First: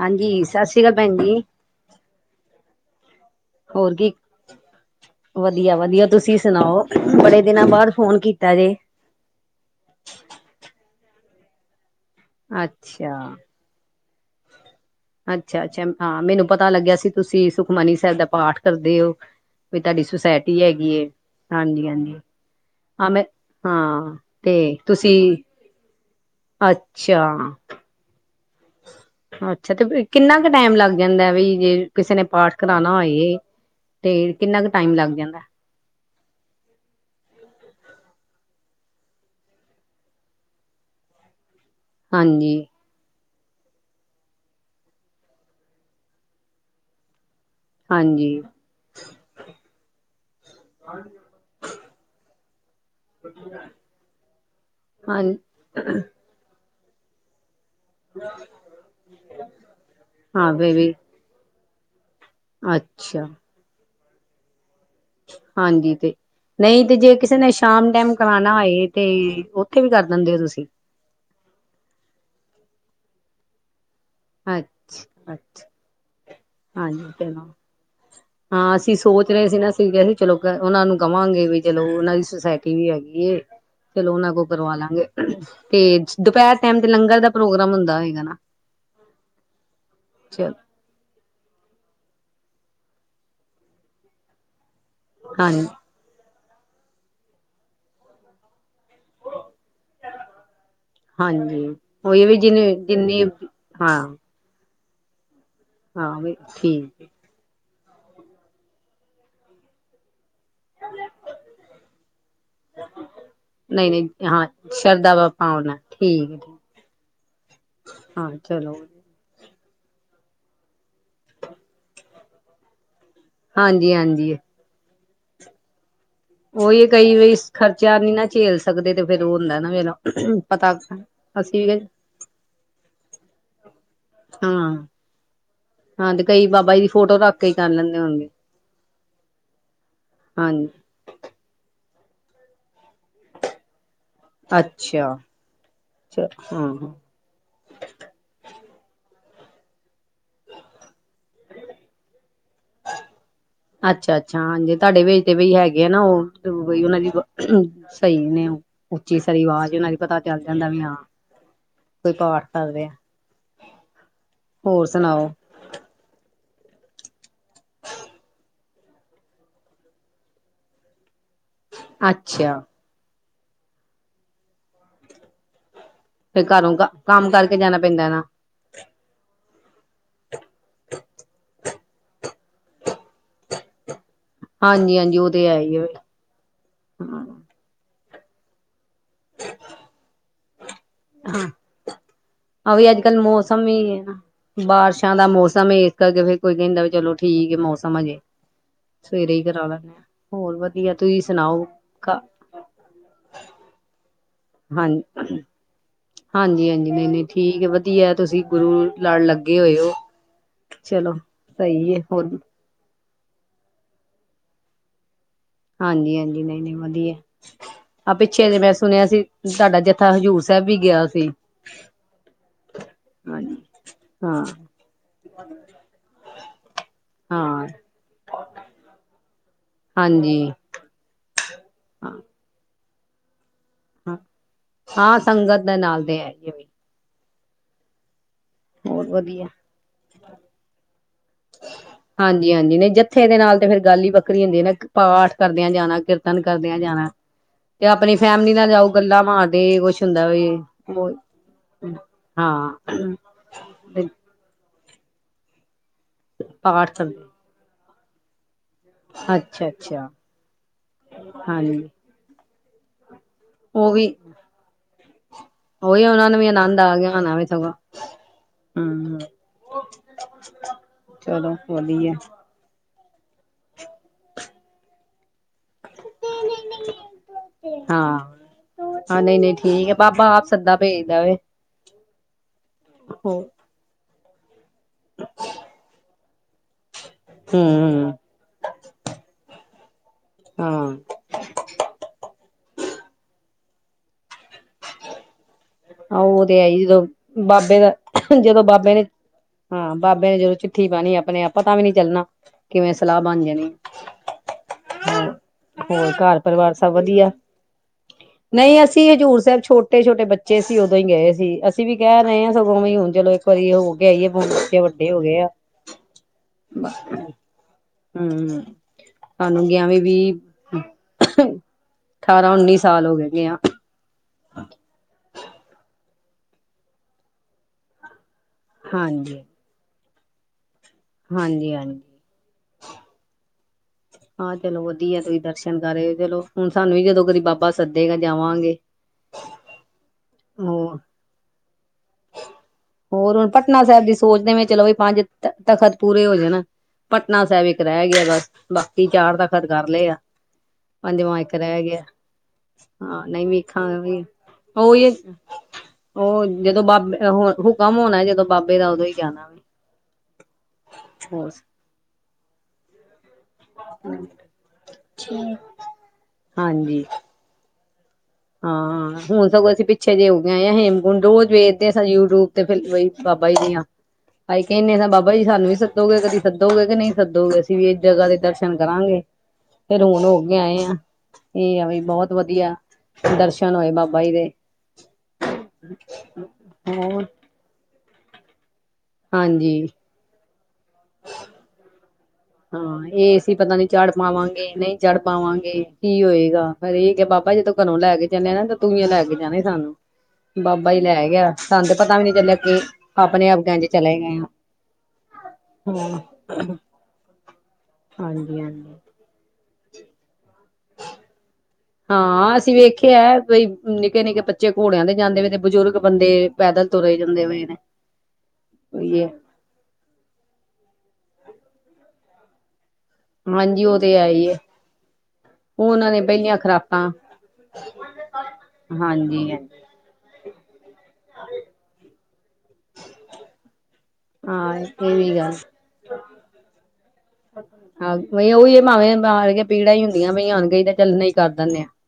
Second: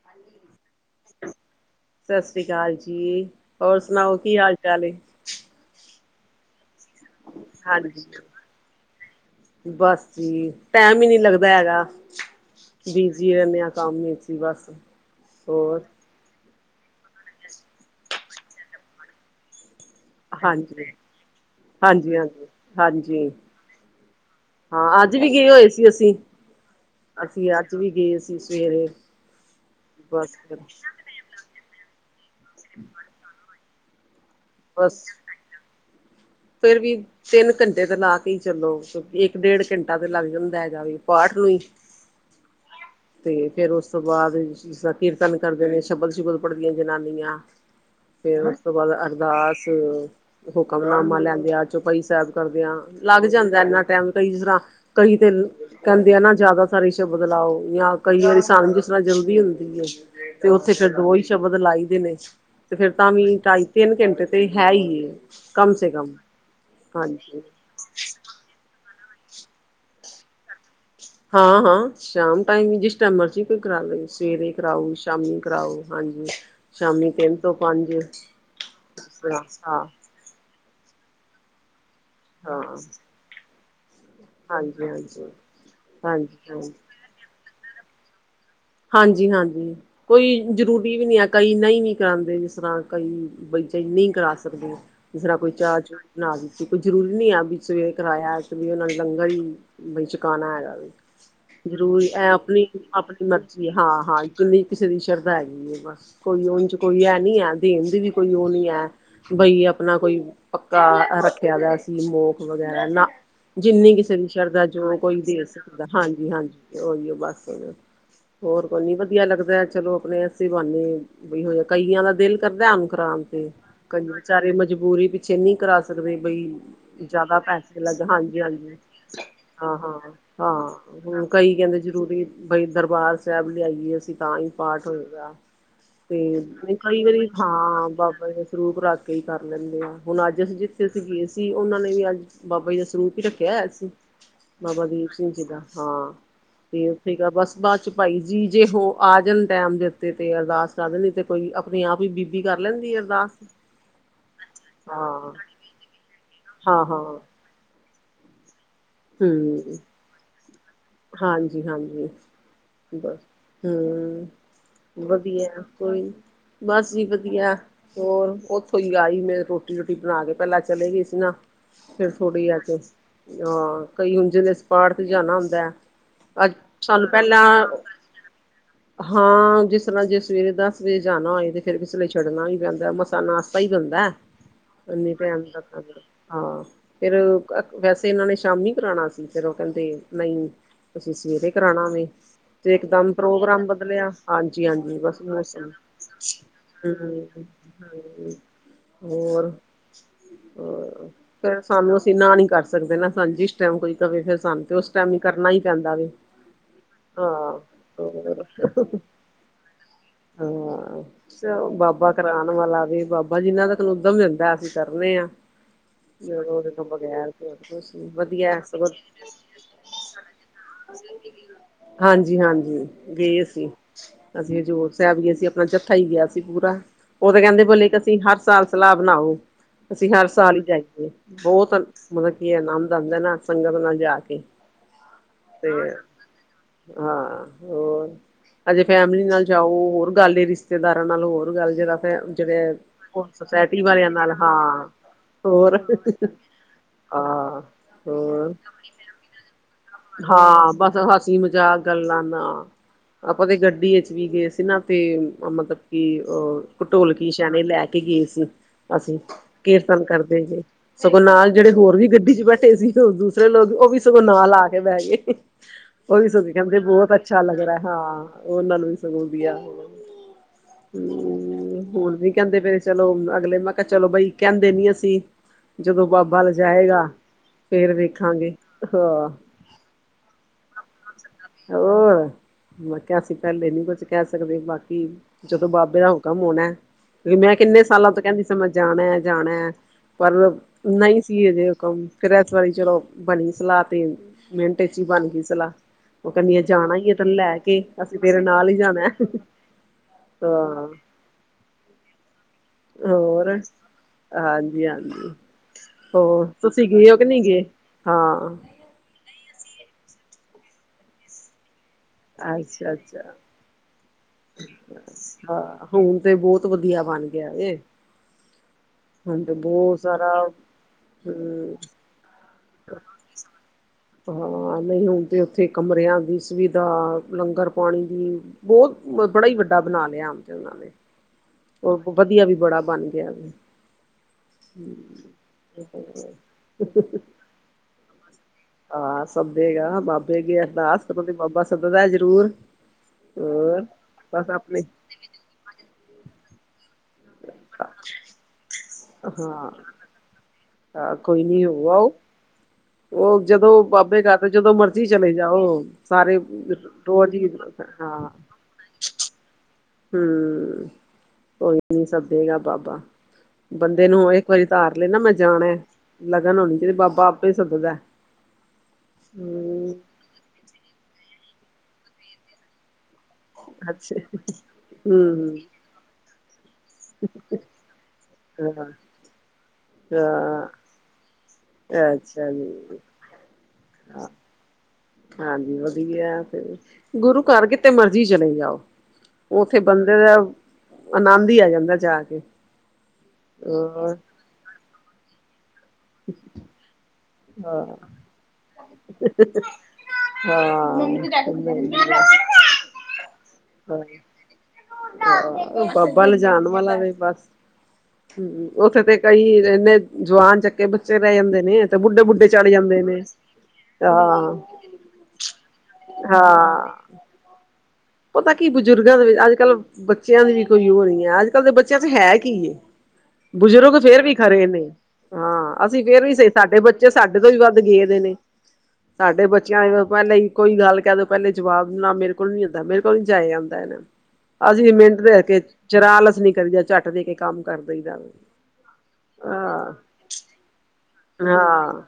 ਹਾਂਜੀ, ਸਤਿ ਸ੍ਰੀ ਅਕਾਲ ਭੈਣ ਜੀ! ਸਤਿ ਸ੍ਰੀ ਕਾਲ ਜੀ! ਹੋਰ ਸੁਣਾਓ ਕੀ ਹਾਲ ਚਾਲ ਏ? ਵਧੀਆ-ਵਧੀਆ! ਤੁਸੀਂ ਸੁਣਾਓ, ਬੜੇ ਦਿਨਾਂ ਬਾਅਦ ਹਾਂਜੀ, ਫੋਨ ਕੀਤਾ ਜੇ। ਬਸ ਜੀ ਟੈਮ ਈ ਨੀ ਲੱਗਦਾ ਹੈਗਾ। ਅੱਛਾ ਬਿਜੀ ਰਹਿੰਦੇ ਆ, ਕੰਮ ਵਿਚ ਹੀ ਬਸ। ਹੋਰ ਅੱਛਾ-ਅੱਛਾ! ਹਾਂ, ਮੈਨੂੰ ਪਤਾ ਲੱਗਿਆ ਸੀ, ਤੁਸੀਂ ਸੁਖਮਨੀ ਸਾਹਿਬ ਦਾ ਪਾਠ ਕਰਦੇ ਓ। ਵੀ ਤੁਹਾਡੀ ਸੁਸਾਇਟੀ ਹਾਂਜੀ। ਹੈਗੀ ਏ। ਹਾਂਜੀ, ਹਾਂਜੀ-ਹਾਂਜੀ! ਹਾਂਜੀ, ਹਾਂ, ਮੈਂ ਹਾਂਜੀ ਹਾਂ ਤੇ ਹਾਂ ਅੱਜ ਤੁਸੀਂ ਵੀ ਗਏ ਹੋਏ ਸੀ ਅਸੀਂ। ਅੱਛਾ, ਅਸੀਂ ਅੱਜ ਵੀ ਗਏ ਸੀ ਸਵੇਰੇ, ਅੱਛਾ, ਤੇ ਫੇਰ ਬਸ ਕਿੰਨਾ ਕ ਫਿਰ ਟਾਈਮ ਲੱਗਦਾ? ਕਹਿੰਦਾ ਵਈ ਜੇ ਕਿਸੇ ਨੇ ਪਾਠ ਕਰਾਣਾ ਹੋਏ, ਤੇ ਕਿੰਨਾ ਕੁ ਟਾਈਮ ਲੱਗ ਜਾਂਦਾ? ਫੇਰ ਵੀ? ਤਿੰਨ ਘੰਟੇ ਤੇ ਲਾ ਕੇ ਚਲੋ, ਕਿਉਂਕਿ ਇੱਕ-ਡੇਢ ਘੰਟਾ ਤੇ ਲੱਗ ਜਾਂਦਾ ਹੈਗਾ ਪਾਠ ਨੂੰ ਈ। ਹਾਂਜੀ। ਤੇ ਫੇਰ ਉਸ ਤੋਂ ਬਾਅਦ ਜਿਸਰਾ ਕੀਰਤਨ ਕਰਦੇ ਨੇ, ਸ਼ਬਦ-ਸ਼ੁਬਦ ਪੜ੍ਹਦੀਆਂ ਜਨਾਨੀਆਂ। ਹਾਂਜੀ ਫੇਰ ਉਸ ਤੋਂ ਬਾਅਦ ਅਰਦਾਸ, ਹੁਕਮਨਾਮਾ ਲੈਂਦੇ ਆ ਚੌਪਈ ਸਾਹਿਬ, ਕਰਦੇ ਆ। ਲੱਗ ਜਾਂਦਾ ਇੰਨਾ ਟਾਈਮ! ਕਈ ਜਿਸ ਤਰ੍ਹਾਂ ਕਈ ਹਾਂ ਤੇ ਕਹਿੰਦੇ ਆ ਨਾ ਜ਼ਿਆਦਾ ਸਾਰੇ ਸ਼ਬਦ ਲਾਓ ਯਾਂ ਕਈ ਵਾਰੀ ਸਾਨੂੰ, ਜਿਸਰਾਂ ਜਲਦੀ ਹੁੰਦੀ ਐ, ਤੇ ਹਾਂ ਉੱਥੇ ਫੇਰ ਬੇਬੀ ਦੋ ਈ ਸ਼ਬਦ ਲਾਈ ਦੇ ਨੇ। ਤੇ ਫੇਰ, ਤਾਂ ਅੱਛਾ ਵੀ ਢਾਈ-ਤਿੰਨ ਘੰਟੇ ਤੇ ਹੈ ਈ ਏ, ਕਮ ਸੇ ਕਮ। ਨਈ ਤੇ, ਜੇ ਕਿਸੇ ਹਾਂਜੀ ਨੇ ਸ਼ਾਮ ਟਾਈਮ ਕਰਾਉਣਾ ਹੋਏ, ਤੇ ਉੱਥੇ ਵੀ ਕਰ ਦਿੰਦੇ ਓ ਤੁਸੀਂ? ਹਾਂ-ਹਾਂ, ਸ਼ਾਮ ਟਾਈਮ ਵੀ! ਜਿਸ ਟਾਈਮ ਮਰਜ਼ੀ ਕੋਈ ਕਰਾ ਲੇ, ਸਵੇਰੇ ਕਰਾਓ, ਅੱਛਾ ਸ਼ਾਮੀ ਅੱਛਾ ਕਰਾਓ। ਹਾਂਜੀ, ਸ਼ਾਮੀ ਹਾਂਜੀ ਤਿੰਨ ਚਲੋ ਤੋਂ ਪੰਜ। ਹਾਂ, ਅਸੀਂ ਸੋਚ ਹਾਂ ਰਏ ਸੀ ਨਾ, ਅਸੀਂ ਕਿਆ ਸੀ, ਚਲੋ ਉਹਨਾ ਨੂੰ ਕਵਾਂਗੇ ਵੀ, ਚਲੋ ਉਹਨਾਂ ਦੀ ਹਾਂ ਸੋਸਾਇਟੀ ਵੀ ਹੈਗੀ ਏ। ਚਲੋ ਉਹਨਾਂ ਕੋ ਕਰਵਾ ਹਾਂਜੀ ਲਾਂਗੇ। ਹਾਂਜੀ ਤੇ ਹਾਂਜੀ ਦੁਪਹਿਰ ਹਾਂਜੀ ਟਾਈਮ ਤੇ ਲੰਗਰ ਦਾ ਪ੍ਰੋਗਰਾਮ ਹੁੰਦਾ ਹੋਏਗਾ ਨਾ? ਹਾਂਜੀ-ਹਾਂਜੀ, ਕੋਈ ਚਲ ਜਰੂਰੀ ਵੀ ਨਹੀਂ ਆ। ਕਈ ਨਹੀਂ ਵੀ ਕਰਾਂਦੇ, ਜਿਸਰਾ ਕਈ ਬਈ ਚ ਨਈ ਕਰਾ ਸਕਦੇ। ਜਿਸ ਤਰ੍ਹਾਂ ਕੋਈ ਹਾਂਜੀ ਚਾਹ-ਚੁ ਬਣਾ ਦਿੱਤੀ, ਕੋਈ ਜ਼ਰੂਰੀ ਨਹੀਂ ਆ ਬੀ ਸਵੇਰੇ ਕਰਾਇਆ ਤੇ ਵੀ ਉਹਨਾਂ ਨੇ ਲੰਗਰ ਹੀ ਬਈ ਛਕਾਉਣਾ ਹੈਗਾ, ਵੀ। ਹਾਂਜੀ ਜ਼ਰੂਰੀ ਉਹੀ ਇਹ ਵੀ ਜਿੰਨੇ ਆਪਣੀ-ਆਪਣੀ ਜਿੰਨੀ ਮਰਜੀ ਆ! ਹਾਂ ਹਾਂ-ਹਾਂ, ਕਿਨੀ ਕਿਸੇ ਦੀ ਸ਼ਰਧਾ ਹੈਗੀ ਐ, ਬਸ! ਹਾਂ ਵੀ ਕੋਈ ਉਹ 'ਚ ਕੋਈ ਠੀਕ ਐ ਨੀ ਐ। ਦੇਣ ਦੀ ਵੀ ਕੋਈ ਓ ਨੀ ਐ ਬਈ ਆਪਣਾ ਕੋਈ ਕਾ ਰੱਖਿਆ ਵਾ ਸੀ, ਮੋਕ ਵਗੈਰਾ, ਨਾ ਨਹੀਂ ਜਿੰਨੀ ਨਹੀਂ ਕਿਸੇ ਦੀ ਹਾਂ ਸ਼ਰਧਾ, ਜੋ ਕੋਈ ਸ਼ਰਧਾ ਦੇ ਭਾਵਨਾ ਸਕਦਾ। ਠੀਕ ਹਾਂਜੀ, ਹੈ ਠੀਕ ਹਾਂਜੀ, ਓ ਈ ਓ ਬਸ ਹਾਂ ਹੋਰ ਚਲੋ ਕੋਈ ਨੀ ਵਧੀਆ ਲੱਗਦਾ। ਚਲੋ, ਆਪਣੇ ਐਸੀ ਬਾਨੇ ਕਈਆਂ ਦਾ ਦਿਲ ਕਰਦਾ ਕਰਾਉਣ ਤੇ ਹਾਂਜੀ ਕਈ ਹਾਂਜੀ ਵਿਚਾਰੇ ਮਜਬੂਰੀ ਪਿੱਛੇ ਨਹੀਂ ਕਰਾ ਸਕਦੇ। ਸਕਦੇ, ਉਹੀ ਬਈ ਕਈ ਵਾਰੀ ਜਾਦਾ ਪੈਸੇ ਖਰਚਾ ਲੱਗ ਨਹੀਂ ਨਾ ਹਾਂਜੀ, ਝੇਲ ਹਾਂਜੀ, ਸਕਦੇ ਤੇ ਫੇਰ ਉਹ ਹੁੰਦਾ ਨਾ ਹਾਂ, ਹਾਂ, ਫੇਰ ਪਤਾ ਹਾਂ! ਹਾਂ, ਕਈ ਅਸੀਂ ਕਹਿੰਦੇ, ਵੀ ਜਰੂਰੀ ਬਈ ਦਰਬਾਰ ਸਾਹਿਬ ਲਿਆਈਏ, ਅਸੀਂ ਤਾਂ ਈ ਹਾਂ ਪਾਠ ਹੋਏਗਾ। [inaudible] ਹਾਂ ਤੇ ਕਈ ਬਾਬਾ ਜੀ ਦੀ ਕਈ ਫੋਟੋ ਵਾਰੀ, ਰੱਖ ਕੇ ਹੀ ਕਰ ਹਾਂ, ਲੈਂਦੇ ਬਾਬਾ ਹੋਣਗੇ ਜੀ ਦਾ ਸਰੂਪ ਰੱਖ ਕੇ ਈ ਕਰ ਲੈਂਦੇ ਆ। ਹੁਣ ਅੱਜ ਅਸੀਂ ਹਾਂਜੀ ਜਿੱਥੇ ਗਏ ਸੀ, ਉਨ੍ਹਾਂ ਨੇ ਵੀ ਅੱਜ ਬਾਬਾ ਜੀ ਦਾ ਸਰੂਪ ਈ ਰੱਖਿਆ ਹੋਇਆ ਸੀ। ਬਾਬਾ ਦੀਪ ਅੱਛਾ ਸਿੰਘ ਜੀ ਦਾ, ਹਾਂ, ਚ ਹਾਂ ਤੇ ਹਾਂ ਓ ਠੀਕ ਆ, ਬੱਸ ਬਾਅਦ 'ਚ ਭਾਈ ਜੀ ਜੇ ਹੋ ਆ ਜਾਣ ਟੈਮ ਦੇ ਤੇ ਤੇ ਅਰਦਾਸ ਕਰ ਦਿੰਦੀ, ਤੇ ਕੋਈ ਆਪਣੇ ਆਪ ਹੀ ਬੀਬੀ ਕਰ ਲੈਂਦੀ ਅਰਦਾਸ। ਅੱਛਾ, ਅੱਛਾ, ਹਾਂਜੀ! ਤੁਹਾਡੇ ਵੇ ਹਾਂ ਤੇ ਵਈ ਹੈਗੇ ਆ ਨਾ ਉਹ, ਵਈ ਹਾਂ ਉਹਨਾਂ ਹਾਂ ਦੀ ਸਹੀ ਨੇ ਉਹ ਉੱਚੀ ਸਾਰੀ ਆਵਾਜ਼ ਹੂੰ ਉਨ੍ਹਾਂ ਦੀ, ਪਤਾ ਚੱਲ ਜਾਂਦਾ ਵੀ ਹਾਂ, ਹਾਂਜੀ ਕੋਈ ਪਾਠ ਕਰ ਰਿਹਾ ਆ। ਹਮ, ਵਧੀਆ! ਕੋਈ ਨੀ, ਬਸ ਜੀ ਵਧੀਆ। ਹੋਰ, ਉਥੋਈ ਆਈ ਮੈਂ। ਰੋਟੀ-ਰੂਟੀ ਬਣਾ ਕੇ ਪਹਿਲਾਂ ਚਲੇ ਗਈ ਸੀ ਨਾ। ਫੇਰ ਥੋਡੀ ਅੱਛਾ ਇਫਰਟਸ ਹਾ ਕਈ ਉਜੇ ਦੇ ਸਪਾਰਕ ਤੇ ਜਾਣਾ ਹੁੰਦਾ ਐ ਫੇਰ ਅੱਜ ਘਰੋਂ ਸਾਨੂੰ ਕੰਮ ਕਰਕੇ ਪਹਿਲਾਂ ਜਾਣਾ ਪੈਂਦਾ ਨਾ ਹਾਂ, ਜਿਸ ਤਰ੍ਹਾਂ ਜੇ ਸਵੇਰੇ ਦਸ ਵਜੇ ਜਾਣਾ ਹੋਏ, ਤੇ ਫੇਰ ਕਿਸਲੇ ਛੱਡਣਾ ਵੀ ਪੈਂਦਾ ਐ ਮਸਾ ਨਾਸ਼ ਹਾਂਜੀ ਹਾਂਜੀ ਉਹ ਤੇ ਹੈ ਹੀ [unintelligible] ਹਾਂ ਫਿਰ ਅ, ਵੈਸੇ ਇਹਨਾਂ ਨੇ ਸ਼ਾਮੀ ਕਰਾਣਾ ਸੀ, ਫੇਰ ਓ ਕਹਿੰਦੇ, ਨਹੀਂ, ਅਸੀਂ ਹਾਂ ਸਵੇਰੇ ਕਰਾਣਾ ਵੇ! ਤੇ ਇਕ ਅਵੀ ਅੱਜ ਦਮ ਕੱਲ੍ਹ ਮੌਸਮ ਪ੍ਰੋਗਰਾਮ ਵੀ ਹੈ ਬਦਲਿਆ! ਨਾ ਹਾਂਜੀ, ਹਾਂਜੀ, ਬਾਰਿਸ਼ਾਂ ਬਸ, ਦਾ ਹਮ। ਮੌਸਮ ਇਸ ਕਰਕੇ ਫਿਰ ਕੋਈ ਕਹਿੰਦਾ ਵੀ ਚਲੋ ਠੀਕ ਹੈ ਮੌਸਮ ਹਜੇ ਸਵੇਰੇ ਹੀ ਹੋਰ, ਹੋਰ ਕਰਾ ਲੈਂਦੇ ਹਾਂ ਹੋਰ ਵਧੀਆ ਅਅ, ਤੁਸੀਂ ਫੇਰ ਸੁਣਾਓ ਸਾਨੂੰ ਅਸੀਂ ਨਾ ਨੀ ਕਰ ਸ ਸਕਦੇ ਨਾ, ਹਾਂਜੀ, ਜਿਸ ਟਾਈਮ ਕੋਈ ਕਵੇ, ਫੇਰ ਸਾਨੂੰ ਤੇ ਉਸ ਟਾਈਮ ਈ ਕਰਨਾ ਈ ਪੈਂਦਾ ਵੇ। ਹਾਂਜੀ-ਹਾਂਜੀ, ਨਈ-ਨਈ, ਹਾਂ ਠੀਕ, ਵਧੀਆ! ਤੁਸੀਂ ਗੁਰੂ ਹੋਰ ਲੜ ਲੱਗੇ ਹੋਏ ਓ। ਹਾਂ, ਸਭ ਬਾਬਾ ਹੋਰ ਕਰਾਣ ਵਾਲਾ ਵੇ, ਬਾਬਾ ਜੀ ਨਾਨਕ ਉੱਦਮ ਦਿੰਦਾ, ਅਸੀਂ ਕਰ ਰੇ ਆ। ਹਾਂਜੀ, ਹਾਂਜੀ, ਜਦੋਂ ਉਹਦੇ ਨਹੀਂ-ਨਹੀਂ, ਤੋਂ ਵਧੀਆ ਬਗੈਰ ਹੋਰ ਕੁਛ ਨੀ ਆ! ਪਿੱਛੇ ਜੇ ਵਧੀਆ ਮੈਂ ਸਗੋਂ ਸੁਣਿਆ ਸੀ ਤੁਹਾਡਾ ਜਥਾ ਹਜ਼ੂਰ ਸਾਹਿ ਤੈ ਵੀ ਗਿਆ ਸੀ। ਹਾਂਜੀ ਹਾਂਜੀ ਗੇ ਹਾਂਜੀ ਸੀ ਹਾਂ ਅਸੀਂ ਹਜ਼ੂਰ ਸੈਬ। ਗੇ ਸੀ ਆਪਣਾ ਜੱਥਾ ਈ ਗਿਆ ਸੀ ਪੂਰਾ, ਓ ਤਾਂ ਕੈਂਦੇ ਹਾਂ ਬੋਲੇ ਕਿ ਅਸੀਂ ਹਰ ਸਾਲ ਸਲਾਖ ਬਣਾਓ। ਅਸੀਂ ਹਰ ਹਾਂਜੀ ਸਾਲ ਈ ਜਾਈਏ, ਬੋਤ ਹਾਂ ਮਤਬ ਕੀ ਆਨੰਦ ਆਂਦਾ ਨਾ। ਸੰਗਤ ਨਾਲ ਹਾਂ ਜਾ ਕੇ। ਹਾਂ ਸੰਗਤ ਤੇ ਦੇ ਨਾਲ ਦੇ ਹੈ ਜੀ। ਹਾਂ ਹੋਰ ਹਜੇ ਹੋਰ ਫੈਮਿਲੀ ਨਾਲ ਵਧੀਆ ਜਾਓ। ਹੋਰ ਗੱਲ ਏ, ਰਿਸ਼ਤੇਦਾਰਾਂ ਨਾਲ ਹੋਰ ਗੱਲ। ਜੜਾ ਫੇਰ ਜੇੜੇ ਹਾਂਜੀ-ਹਾਂਜੀ ਨਹੀਂ ਜੱਥੇ ਦੇ ਨਾਲ ਤੇ ਫੇਰ ਸੁਸਾਇਟੀ ਗੱਲ ਹੀ ਵਾਲਿਆਂ ਨਾਲ ਵੱਖਰੀ ਹਾਂ ਹੁੰਦੀ ਨਾ ਪਾਠ ਕਰਦਿਆਂ ਹੋਰ ਜਾਣਾ, ਕੀਰਤਨ ਕਰਦਿਆਂ ਜਾਣਾ, ਹਾਂ ਤੇ ਆਪਣੀ ਹੋਰ ਫੈਮਿਲੀ ਨਾਲ ਜਾਓ, ਗੱਲਾਂ ਮਾਰਦੇ ਕੁਛ ਹੁੰਦਾ ਵੀ ਹਾਂ ਬਸ ਉਹ ਹਸੀ ਮਜ਼ਾਕ ਗੱਲਾਂ ਨਾਲ ਹਾਂ ਓਦੀ ਗੱਡੀ ਤੇ ਇਚ ਵੀ ਗਏ ਸੀ ਨਾ ਤੇ ਓ ਮਤਬ ਕੀ ਅ ਪਾਠ ਕਰਦੇ ਢੋਲਕੀ ਜਾਂਣੇ ਲੈਕੇ ਗੇ ਸੀ। ਅਸੀਂ ਕੀਰਤਨ ਅੱਛਾ-ਅੱਛਾ ਕਰਦੇ ਗਏ, ਸਗੋਂ ਨਾਲ ਜੜੇ ਹਾਂਜੀ ਹੋਰ ਵੀ ਗੱਡੀ 'ਚ ਬੈਠੇ ਸੀ ਓ ਦੂਸ ਦੂਸਰੇ ਲੋਗ ਓ ਵੀ ਸਗੋਂ ਨਾਲ ਆ ਕੇ ਬੈ ਗੇ। ਉਹੀ ਓ ਉਹਨਾ ਵੀ ਨੂੰ ਸਗੋ ਕੈਂਦੇ ਆਨੰਦ ਆ ਗਿਆ ਬੋਤ ਹੋਣਾ ਅੱਛਾ ਵੀ ਲੱਗ ਸਗੋਂ ਰਾ, ਹਾਂ ਓਨਾਂ ਨੂੰ ਵੀ ਹੂੰ ਸੋਂਦੀ ਆ। ਚਲੋ ਵਧੀਆ। ਕੈਂਦੇ ਪਏ ਚਲੋ ਅਗਲੇ, ਮੈਂ ਕਿਆ ਚਲੋ ਬਈ ਕੈਂਦੇ ਨੀ ਅਸੀਂ ਜਦੋਂ ਬਾਬਾ ਲਜਾਏਗਾ, ਫੇਰ ਹਾਂ-ਹਾਂ ਵੇਖਾਂਗੇ ਹਾਂ। ਨਹੀਂ-ਨਹੀਂ ਠੀਕ ਏ ਬਾਬਾ ਆਪ ਸੱਦਾ ਭੇਜ ਹੋਰ ਮੈਂ ਕਿਆ ਅਸੀਂ ਪੈਲੇ ਨੀ ਕੁਝ ਕੈ ਸਕਦੇ ਬਾਕੀ ਕੀ ਜਦੋਂ ਬਾਬੇ ਦਾ ਹੁਕਮ ਹੋਣਾ, ਵੀ ਮੈਂ ਕਿੰਨੇ ਸਾਲਾਂ ਹੂੰ-ਹੂੰ ਤੋਂ ਕੈਂਦੀ ਸੀ। ਤੇ ਮੈਂ ਜਾਣਾ ਐ, ਜਾਣਾ ਐ। ਪਰ ਹਾਂ ਨਈ ਸੀ ਅਜੇ ਹੁਕਮ ਫੇਰ ਏਸ ਵਾਰੀ ਚਲੋ ਬਣੀ ਸਲਾਅ ਤੇ ਮਿੰਟ 'ਚ ਈ ਬਣ ਗੀ ਸਲਾਅ। ਹਾਂ ਓ ਉਹ ਤੇ ਕੈਂਦੀਆਂ ਹੈ ਹੀ ਜਾਣਾ ਜਦੋਂ ਈ ਏ ਤੈਨੂੰ ਲੈ ਬਾਬੇ ਕੇ ਦਾ ਅਸੀਂ ਤੇਰੇ ਜਦੋਂ ਨਾਲ ਈ ਬਾਬੇ ਨੇ ਜਾਣਾ। ਹਾਂ ਬਾਬੇ ਨੇ ਜਦੋਂ ਚਿੱਠੀ ਹਾਂ ਪਾਣੀ ਆਪਣੇ ਆਪ, ਪਤਾ ਵੀ ਨੀ ਚੱਲਣਾ ਕਿਵੇਂ ਸਲਾਅ ਬਣ ਜਾਣੀ। ਹਾਂਜੀ-ਹਾਂਜੀ। ਹੋਰ ਘਰ ਪਰਿੜਵਾਰ ਸਭ ਵਧੀਆ। ਗਏ ਹਾਂ ਨਈ ਅਸੀਂ ਹਜ਼ੂਰ ਜਦ ਛੋਟੇ- ਛੋਟੇ ਬੱਚੇ ਸੀ ਓਦੋਂ ਈ ਗਏ ਸੀ, ਅਸੀਂ ਵੀ ਕੈ ਰਏਂ ਆਂ ਸਗੋਂ ਅੱਛਾ ਵੀ ਹੁਣ ਅੱਛਾ ਚਲੋ ਇੱਕ ਵਾੜਰੀ ਹੋ ਕੇ ਆਈਏ। ਹੁਣ, ਬੱਚੇ ਵੱਡੇ ਹੋ ਗੇ ਆ। ਹਾਂ ਹੁਣ ਤੇ ਬਹੁਤ ਵਧੀਆ ਬਣ ਗਿਆ ਏ ਹੂੰ, ਹੁਣ ਤੇ ਹਾਨੂੰ ਗਿਆਂ ਬਹੁਤ ਵੀ ਸਾਰਾ ਹੂੰ ਠਾਰਾਂ- ਉੱਨੀ ਸਾਲ ਹੋ ਗੇ ਗਿਆਂ। ਹਾਂ, ਨਈ ਹੁਣ ਤੇ ਓਥੇ ਕਮਰਿਆਂ ਦੀ ਸੁਵਿਧਾ, ਲੰਗਰ ਪਾਣੀ ਦੀ ਬੇਤ, ਹਾਂਜੀ ਬੜਾ ਈ ਵੱਡਾ ਬਣਾ ਲਿਆ ਹੁਣ ਤੇ ਓਨਾਂ ਨੇ। ਹਾਂਜੀ- ਹਾਂ ਉਹ ਵਧੀਆ ਵੀ ਬੜਾ ਬਣ ਗਿਆ ਵੀ। ਹਾਂ, ਚਲੋ ਵਧੀਆ ਤੁਸੀਂ ਦਰਸ਼ਨ ਕਰ ਰੇ ਓ ਚਲੋ, ਹੁਣ ਸਾਨੂੰ ਵੀ ਜਦੋਂ ਕਦੀ ਬਾਬਾ ਸੱਦੇਗਾ ਜਾਵਾਂਗੇ। ਹਾਂ ਸੱਦੇਗਾ, ਬਾਬੇ ਅਗੇ ਹੋਰ, ਅਰਦਾਸ ਕਰੋ ਤੇ ਬਾਬਾ ਸੱਦਦਾ ਜ਼ਰੂ ਹੋਰ ਹੁਣ ਪਟਨਾ ਸੈਬ ਦੀ ਬਸ ਸੋਚਦੇ ਵਏਂ, ਆਪਣੇ ਚਲੋ ਵਈ ਪੰਜ ਤਖ਼ਤ ਪੂਰੇ ਹੋ ਜਣਨ, ਪਟਨਾ ਸੈਬ ਇੱਕ ਰੈ ਗਿਆ ਬਸ। ਬਾ ਕੀ ਚਾਰ ਤਖ਼ਤ ਹਾਂ ਕਰ ਲੇ ਆ, ਹਾਂ ਪੰਜਵਾਂ ਕੋਈ ਇੱਕ ਨੀ ਰੈ ਹੋ ਗਿਆ। ਆਓ ਹਾਂ ਉਹ ਨਈ ਜਦੋਂ ਵੇਖਾਂਗੇ ਬਾਬੇ ਵੀ, ਘਰ ਤੇ ਜਦੋਂ ਮਰਜ਼ੀ ਓਈਓ ਚਲੇ ਜਾਓ ਸਾਰੇ ਓ ਜਦੋਂ ਬਾਬੇ ਦ ਰੋਜ਼ ਹੀ ਹੋ ਹੁਕਮ ਹੋਣਾ, ਜਦੋਂ ਬਾਬੇ ਦਾ ਓਦੋਂ ਈ ਜਾਣਾ। ਹਮ ਹੋਰ ਕੋਈ ਨੀ ਸੱਦੇਗਾ ਬਾਬਾ। ਬੰਦੇ ਨੂੰ ਇੱਕ ਵਾਰੀ ਧਾਰ ਲੇ ਨਾ ਮੈਂ ਜਾਣਾ, ਲਗਨ ਹੋਣੀ ਚਾਹੀਦੀ, ਹਾਂਜੀ। ਬਾਬਾ ਆਪੇ ਸੱਦਦਾ। ਹਾਂ, ਹਾਂ ਹੁਣ ਸਗੋਂ ਅਸੀਂ ਹੂੰ ਪਿੱਛੇ ਜੇ ਹੋਕੇ ਆਏ ਹੇਮਕੁੰਡ ਰੋਜ਼ ਵੇਖਦੇ ਸਾਂ ਯੂਟਿਊਬ ਤੇ ਫਿਰ ਵੀ। ਬਾਬਾ ਜੀ ਦੀਆਂ, ਅੱਛਾ ਅਸੀਂ ਕਹਿਨੇ ਆ, ਹੂੰ ਬਾਬਾ ਜੀ ਸਾਨੂੰ ਵੀ ਸ ਸਦੋਗੇ ਕਦੀਂ, ਸੱਦੋਗੇ ਕੇ ਨਹੀਂ ਸੱਦੋਗੇ, ਅਸੀਂ ਵੀ ਇਹ ਜਗ੍ਹਾ ਦੇ ਹਾਂ ਦਰਸ਼ਨ ਕਰਾਂਗੇ। ਫਿਰ ਹੁਣ ਹੋ ਕੇ ਹਾਂ ਆਏ ਆ, ਇਹ ਆ ਵੀ ਬਹੁਤ ਅੱਛਾ ਜੀ ਵਧੀਆ। ਦਰਸ਼ਨ ਹੋਏ ਬਾਬਾ ਹਾਂ ਜੀ ਦੇ। ਹਾਂਜੀ ਵਧੀਆ ਫਿਰ, ਹੋਰ ਗੁਰੂ ਘਰ ਕਿਤੇ ਮਰਜ਼ੀ ਚਲੇ ਜਾਓ। ਉੱਥੇ ਹਾਂਜੀ ਬੰਦੇ ਦਾ, ਆਨੰਦ ਹੀ ਆ ਜਾਂਦਾ ਜਾ ਕੇ। ਹਾਂ, ਇਹ ਸੀ ਪਤਾ ਨੀ ਚੜ੍ਹ ਹਾਂ ਪਾਵਾਂਗੇ, ਨਹੀਂ ਚੜ ਪਾਵਾਂਗੇ, ਕੀ ਹੋਏਗਾ ਫੇਰ ਇਹ ਕਹਿ ਬਾ ਜੇ ਤੂੰ ਹਾਂ ਘਰੋਂ ਲੈ ਕੇ ਚੱਲੇ ਆ, ਨਾ ਤਾਂ ਤੂਹੀਂਓ ਲੈ ਕੇ ਜਾਣੇ ਸਾਨੂੰ। ਬਾਬਾ ਜੀ ਲੈ ਗਿਆ, ਸਾਨੂੰ ਪਤਾ ਤੇ ਵੀ ਹਾਂ ਨੀ ਚੱਲਿਆ ਕੇ, ਆਪਣੇ- ਆਪ ਕਿੰਜ ਚਲੇ ਗਏ ਆ। [unintelligible] ਉਹ ਹਾਂ ਬਾਬਾ ਲਿਜਾਣ ਵਾਲਾ ਏ ਬਸ। ਹਾਂਜੀ ਹੂੰ ਹਾਂਜੀ ਉੱਥੇ ਤੇ ਕਈ ਇੰਨੇ ਜਵਾਨ ਚੱਕੇ-ਬੱਚੇ ਬਹਿ ਜਾਂਦੇ ਨੇ। ਤੇ ਬੁੱਢੇ ਬੁੱਢੇ ਹਾਂ, ਚੜ ਅਸੀਂ ਜਾਂਦੇ ਨੇ ਵੇਖਿਆ ਹੈ ਬਈ ਨਿੱਕੇ -ਨਿੱਕੇ ਹਾਂ ਬੱਚੇ ਘੋੜਿਆਂ ਦੇ ਜਾਂਦੇ ਵੇ, ਤੇ ਬਜ਼ੁਰਗ ਬੰਦੇ ਪੈਦਲ ਹਾਂ ਤੁਰ ਰਹੇ ਜਾਂਦੇ ਹੋਏ ਨੇ। ਪਤਾ ਕੀ, ਬਜ਼ੁਰਗਾਂ ਉਹੀ ਦੇ ਹੈ ਵੀ ਅੱਜ -ਕੱਲ ਬੱਚਿਆਂ ਦੀ ਵੀ ਕੋਈ ਉਹ ਨਹੀਂ ਹੈ, ਅੱਜ- ਕੱਲ ਦੇ ਬੱਚਿਆਂ 'ਚ ਹੈ ਕੀ ਏ ਹਾਂਜੀ ਉਹ ਬਜ਼ੁਰਗ ਤੇ ਫਿਰ ਹੈ ਵੀ ਹੀ ਹੈ ਖਰੇ ਨੇ। ਹਾਂ, ਅਸੀਂ ਉਹਨਾਂ ਨੇ ਫਿਰ ਵੀ ਸਹੀ, ਪਹਿਲੀਆਂ ਸਾਡੇ ਖੁਰਾਕਾਂ ਬੱਚੇ ਸਾਡੇ ਤੋਂ ਵੀ ਵਧ ਗਏ ਦੇ ਨੇ ਸਾਡੇ ਹਾਂਜੀ ਬੱਚਿਆਂ 'ਚ ਤਾਂ ਪਹਿਲਾਂ ਹੀ ਕੋਈ ਗੱਲ ਕਹਿ ਦੋ ਪਹਿਲੇ ਜਵਾਬ ਨਾ, ਮੇਰੇ ਕੋਲ ਨੀ ਹੁੰਦਾ ਮੇਰੇ ਕੋਲੋਂ ਨਹੀਂ ਜਾਇਆ ਜਾਂਦਾ ਇਹ ਨਾ ਹਾਂ ਅਸੀਂ ਇਹ ਮਿੰਟ ਵੀ ਦੇ ਗੱਲ ਕੇ, ਜਰਾ ਆਲਸ ਨਈ ਕਰੀਦੇ ਝੱਟ ਦੇ ਕੇ ਕੰਮ ਕਰ [inaudible] ਹਾਂ, ਦਈਦਾ ਵੀ ਉਹੀ ਏ ਨਾ ਭਾਵੇਂ ਮਾਰਕੇ ਹਾਂ ਪੀੜਾਂ ਹੀ ਹੁੰਦੀਆਂ ਪਈਆਂ ਹੁਣ ਕਈਦਾ ਚੱਲ ਨਹੀਂ ਕਰ ਦਿੰਦੇ ਆ। ਹਾਂ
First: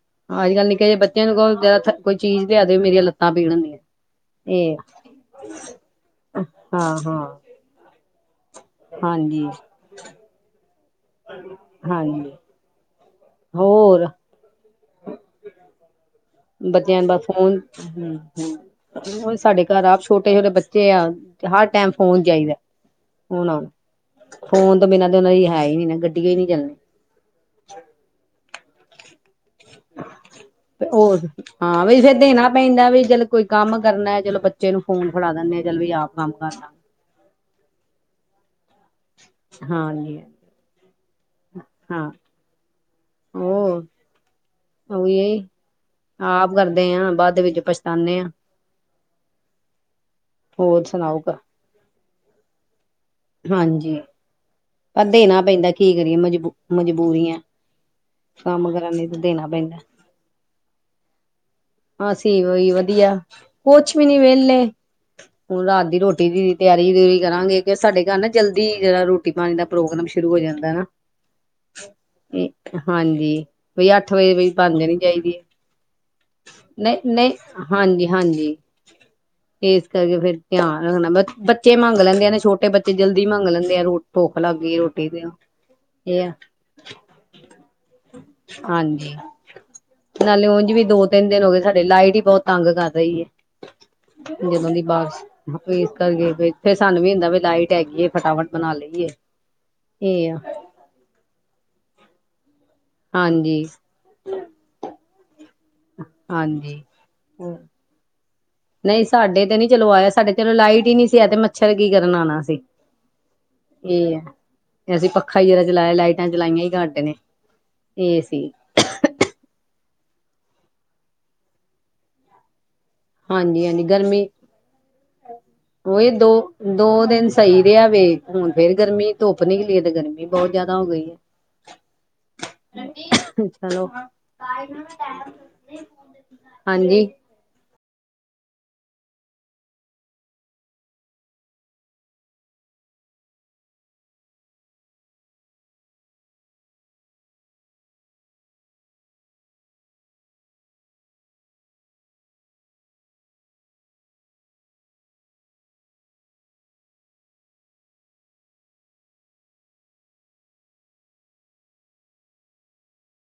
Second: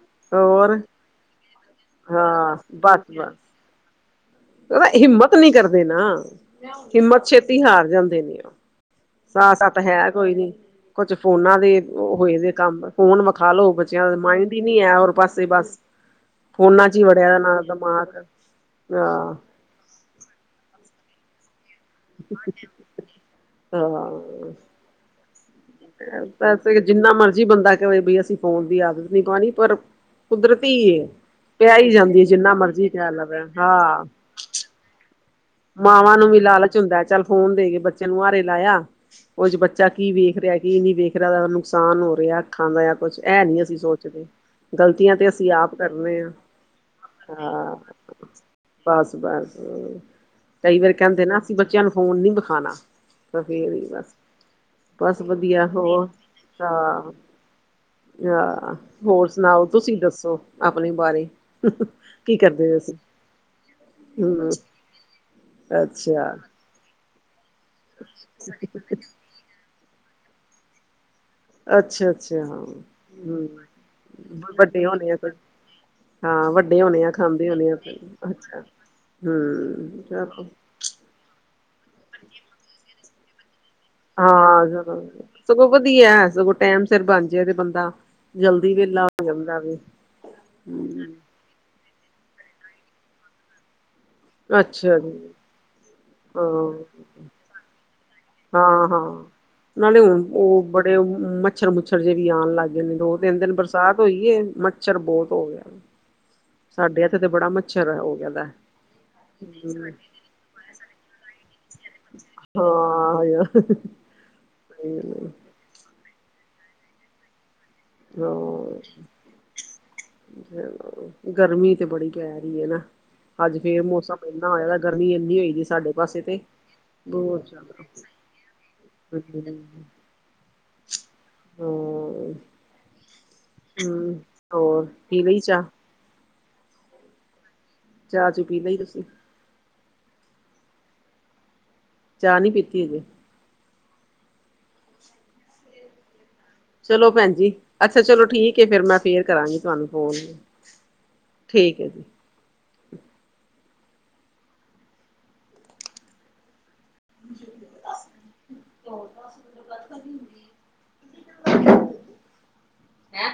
ਅੱਜਕਲ ਹੋਰ ਨਿੱਕੇ ਜਿਹੇ ਬੱਚਿਆਂ ਨੂੰ ਕਹੋ, ਜਾ ਸਾਨੂੰ ਕੋਈ ਚੀਜ਼ ਹਾਂ ਲਿਆ ਦੇ ਮੇਰੀਆਂ ਲੱਤ ਪੀੜ ਹੁੰਦੀਆਂ। ਇਹ ਉਹ ਹਿੰਮਤ ਨੀ ਕਰਦੇ ਨਾ, ਹਾਂ ਹਿੰਮਤ ਹਾਂ ਛੇਤੀ ਹਾਰ ਜਾਂਦੇ ਨੇ ਉਹ। ਹਾਂਜੀ ਸਾਹ ਸੱਤ ਹੈ ਕੋਈ ਨੀ, ਕੁਛ ਫੋਨਾ ਦੇ ਹਾਂਜੀ ਹੋਏ ਦੇ ਕੰਮ। ਫੋਨ ਵਿਖਾ ਲੋੋ, ਹੋਰ ਬੱਚਿਆਂ ਦੇ ਮਾਇੰਡ ਹੀ ਨੀ ਹੈ ਹੋਰ ਪਾਸੇ ਬਸ। ਫੋਨਾਂ ਚ ਬੱਚਿਆਂ ਹੀ ਦਾ ਵੜਿਆ ਫੋਨ ਨਾ ਹਮ ਦਿਮਾਗ ਹਮ ਹਾਂ ਫੋਨ ਸਾਡੇ ਘਰ ਆਪ ਛੋਟੇ- ਛੋਟੇ ਬੱਚੇ ਆ ਤੇ ਹਰ ਟੈਮ ਫੋਨ ਚਾਹੀਦਾ ਉਹਨਾ ਨੂੰ, ਹਾਂ ਫੋਨ ਤੋੰ ਬਿਨਾਂ ਤਾਂ ਉਹਨਾਂ ਦੀ ਹੈ ਹੀ ਨਹੀਂ ਵੈਸੇ ਜਿੰਨਾ ਮਰਜੀ ਬੰਦਾ ਕਹੇ ਬਈ, ਅਸੀਂ ਫੋਨ ਦੀ ਆਦਤ ਨਹੀਂ ਪਾਉਣੀ ਪਰ ਕੁਦਰਤੀ ਉਹ ਪਿਆ ਹਾਂ ਹੀ ਵੀ ਫਿਰ ਜਾਂਦੀ ਹੈ ਦੇਣਾ ਜਿੰਨਾ ਪੈਂਦਾ ਮਰਜ਼ੀ ਵੀ ਕਹਿ ਚਲ ਲਵੇ ਕੋਈ ਕੰਮ ਹਾਂ ਕਰਨਾ ਏ ਚਲੋ ਬ [unintelligible] ਬੱਚੇ ਨੂੰ ਫੋਨ ਫੜਾ ਦਿੰਨੇ ਆ। ਚਲ ਆਪ ਮਾਵਾਂ ਨੂੰ ਕੰਮ ਵੀ ਕਰ ਲਾਲਚ ਲਾਂਗੇ ਹੁੰਦਾ ਚੱਲ ਫੋਨ ਦੇ ਕੇ ਬੱਚੇ ਨੂੰ ਆਹਰੇ ਲਾਇਆ। ਕੁਛ ਬੱਚਾ ਕੀ ਹਾਂਜੀ ਵੇਖ ਰਿਹਾ ਕੀ ਨਹੀਂ ਵੇਖ ਰਿਹਾ ਨੁਕਸਾਨ ਹਾਂ ਹੋ ਰਿਹਾ ਅੱਖਾਂ ਦਾ ਕੁਛ ਇਹ ਨੀ ਅਸੀਂ ਉਹ ਸੋਚਦੇ ਗ਼ਲਤੀਆਂ ਤੇ ਉਹੀ ਅਸੀਂ ਆਪ ਕਰ ਰਹੇ ਆ ਆਪ ਕਰਦੇ ਆ ਬਾਅਦ ਵਿੱਚ ਹਾਂ ਪਛਤਾਨੇ ਆ ਬਸ ਬਸ ਕਈ ਹੋਰ ਵਾਰੀ ਸੁਣਾਓ ਕਹਿੰਦੇ ਨਾ ਅਸੀਂ ਬੱਚਿਆਂ ਨੂੰ ਫੋਨ ਨੀ ਵਿਖਾਉਣਾ ਤਾਂ ਫੇਰ ਹੀ ਹਾਂਜੀ ਬਸ ਪਰ ਬੱਸ ਦੇਣਾ ਵਧੀਆ ਪੈਂਦਾ ਕੀ ਹੋਰ ਕਰੀਏ ਮਜਬੂ ਮਜਬੂਰੀਆਂ ਕੰਮ ਹਾਂ ਕਰਨ ਲਈ ਤਾਂ ਹੋਰ ਦੇਣਾ ਸੁਣਾਓ ਤੁਸੀਂ ਪੈਂਦਾ ਦੱਸੋ ਆਪਣੇ ਬਾਰੇ ਕੀ ਅਸੀਂ ਉਹੀ ਕਹਿੰਦੇ ਹੋ ਤੁਸੀਂ ਵਧੀਆ ਕੁਛ ਵੀ ਨੀ ਹਮ ਵਿਹਲੇ ਹੁਣ ਰਾਤ ਦੀ ਰੋਟੀ ਅੱਛਾ ਦੀ ਤਿਆਰੀ ਤਿਉਰੀ ਕਰਾਂਗੇ ਕਿ ਸਾਡੇ ਘਰ ਨਾ ਜਲਦੀ ਜਰਾ ਰੋਟੀ ਰੋਟੀ ਪਾਣੀ ਦਾ ਪ੍ਰੋਗਰਾਮ ਸ਼ੁਰੂ ਹੋ ਜਾਂਦਾ ਹੈ ਨਾ। ਅੱਛਾ ਅੱਛਾ ਹਾਂਜੀ ਹਮ ਬਈ ਅੱਠ ਵਜੇ ਵੀ ਬਣ ਵੱਡੇ ਜਾਣੀ ਹੋਣੇ ਆ ਚਾਹੀਦੀ ਫਿਰ ਹੈ। ਹਾਂ ਵੱਡੇ ਹੋਣੇ ਆ ਨਹੀਂ ਖਾਂਦੇ ਨਹੀਂ ਹੋਣੇ ਆ ਫਿਰ ਹਾਂਜੀ ਹਾਂਜੀ ਅੱਛਾ ਏਸ ਹਮ ਕਰਕੇ ਫੇਰ ਚਲੋ ਧੈਆਨ ਰਖਣਾ [unintelligible] ਬੱਚੇ ਮੰਂਗ ਲੈਂਦੇ ਨੇ ਛੋਟੇ ਬੱਚੇ ਜਲਦੀ ਮੰਂਗ ਲੈਂਦੇ ਆ ਰੋ ਭੁੱਖ ਲੱਗ ਹਾਂ ਜ਼ ਗਈ ਰੋਟੀ ਤੇ ਸਗੋਂ ਵਦੀਆ ਇਹ ਆ ਸਗੋਂ ਟਾਈਮ ਸਿਰ ਬਣ ਜਾ ਤੇ ਬੰਦਾ ਜਲਦੀ ਵੇਲਾ ਹਾਂਜੀ ਹੋ ਜਾਂਦਾ ਵੇ। ਨਾਲੇ ਉਂਝ ਵੀ ਦੋ-ਤੇਨ ਦਿਨ ਹੋ ਗਏ ਸਾਡੇ ਲਾਈਟ ਈ ਬਹੁਤ ਤੰਗ ਕਰ ਰਈ ਆ। [unintelligible] ਜਦੋਂ ਦੀ ਅੱਛਾ ਜੀ ਬਾਕਸ ਏਸ ਕਰਕੇ ਏ ਫੇਰ ਸਾਨੂੰ ਵੀ ਹੁੰਦਾ ਵੀ ਲਾਈਟ ਹੈਗੀ ਏ ਫਟਾਫ ਹਾਂ-ਹਾਂ ਨਾਲੇ ਹੁ ਓ ਬੜੇ ਮੱਛਰ-ਮੁੱਛਰ ਜੇ ਵੀ ਆਣ ਲੱਗ ਗਏ ਨੇ ਦੋ-ਤਿਨ ਦਿਨ ਹਾਂਜੀ ਬਰਸਾਤ ਹੋਈਏ ਮੱਛਰ ਬੋਤ ਹੋ ਗੇਆ ਏ। ਹਾਂਜੀ [unintelligible] ਹੋ ਗਿਆ ਦਾ ਨਈ ਸਾਡੇ ਤੇ ਨੀ ਚਲੋ ਵਾਏਆ ਸਾਡੇ ਚਲੋ ਲਾਈਟ ਈ ਸੀ ਤੇ ਮੈ ਮੱਛਰ ਕੀ ਕਰਨ ਆਣਾ ਸੀਂ, ਹਾਂ ਏਆ ਅਸੀਂ ਪੱਖਾ ਏਓ ਜਾ ਲਾਏਆ ਲਾਈਟ ਮੈਂ ਚਲਾਈਆ ਈ ਘੱਟ ਨੇ। ਇਹ ਸੀ [unintelligible] ਗਰਮੀ ਤੇ ਬੜੀ ਪੈ ਰਈ ਏ ਨਾ। ਅੱਜ ਹਾਂਜੀ ਫੇਰ ਹਾਂਜੀ ਮੌਸਮ ਗਰਮੀ ਐਨਾ ਹੋਏਆ ਗਰਮੀ ਏਨੀ ਹੋਈ ਦੀ ਸਾਡੇ ਉਹੀ ਪਾਸੇ ਦੋ ਤੇ ਦੋ ਦਿਨ ਬੋਤ ਸਹੀ ਜਾਦਾ। ਰਿਹਾ ਵੇ ਹੁਣ ਫੇਰ ਗਰਮੀ ਧੁੱਪ ਨੇਲੀਏ ਤੇ ਗਰਮੀ ਬੌ ਜਾਦਾ ਹੋ ਗਈ ਏ। ਹੂੰ। ਚਲੋ, ਹੋਰ [unintelligible] ਪੀ ਲਈ ਚਾਹ ਹਾਂਜੀ। ਚਾਅ-ਚੂ ਪੀ ਲਈ ਤੁਸੀਂ? ਚਾਅ ਨੀ ਪੀਤੀ ਅਜੇ। ਚਲੋ ਭੈਣ ਜੀ, ਅੱਛਾ ਚਲੋ ਠੀਕ ਏ ਫੇਰ ਮੈਂ ਫੇਰ ਕਰਾਂਗੀ ਤੁਆਨੂੰ ਫੂਨ। ਠੀਕ ਏ ਜੀ। [unintelligible] [inaudible] ਹੈਂ,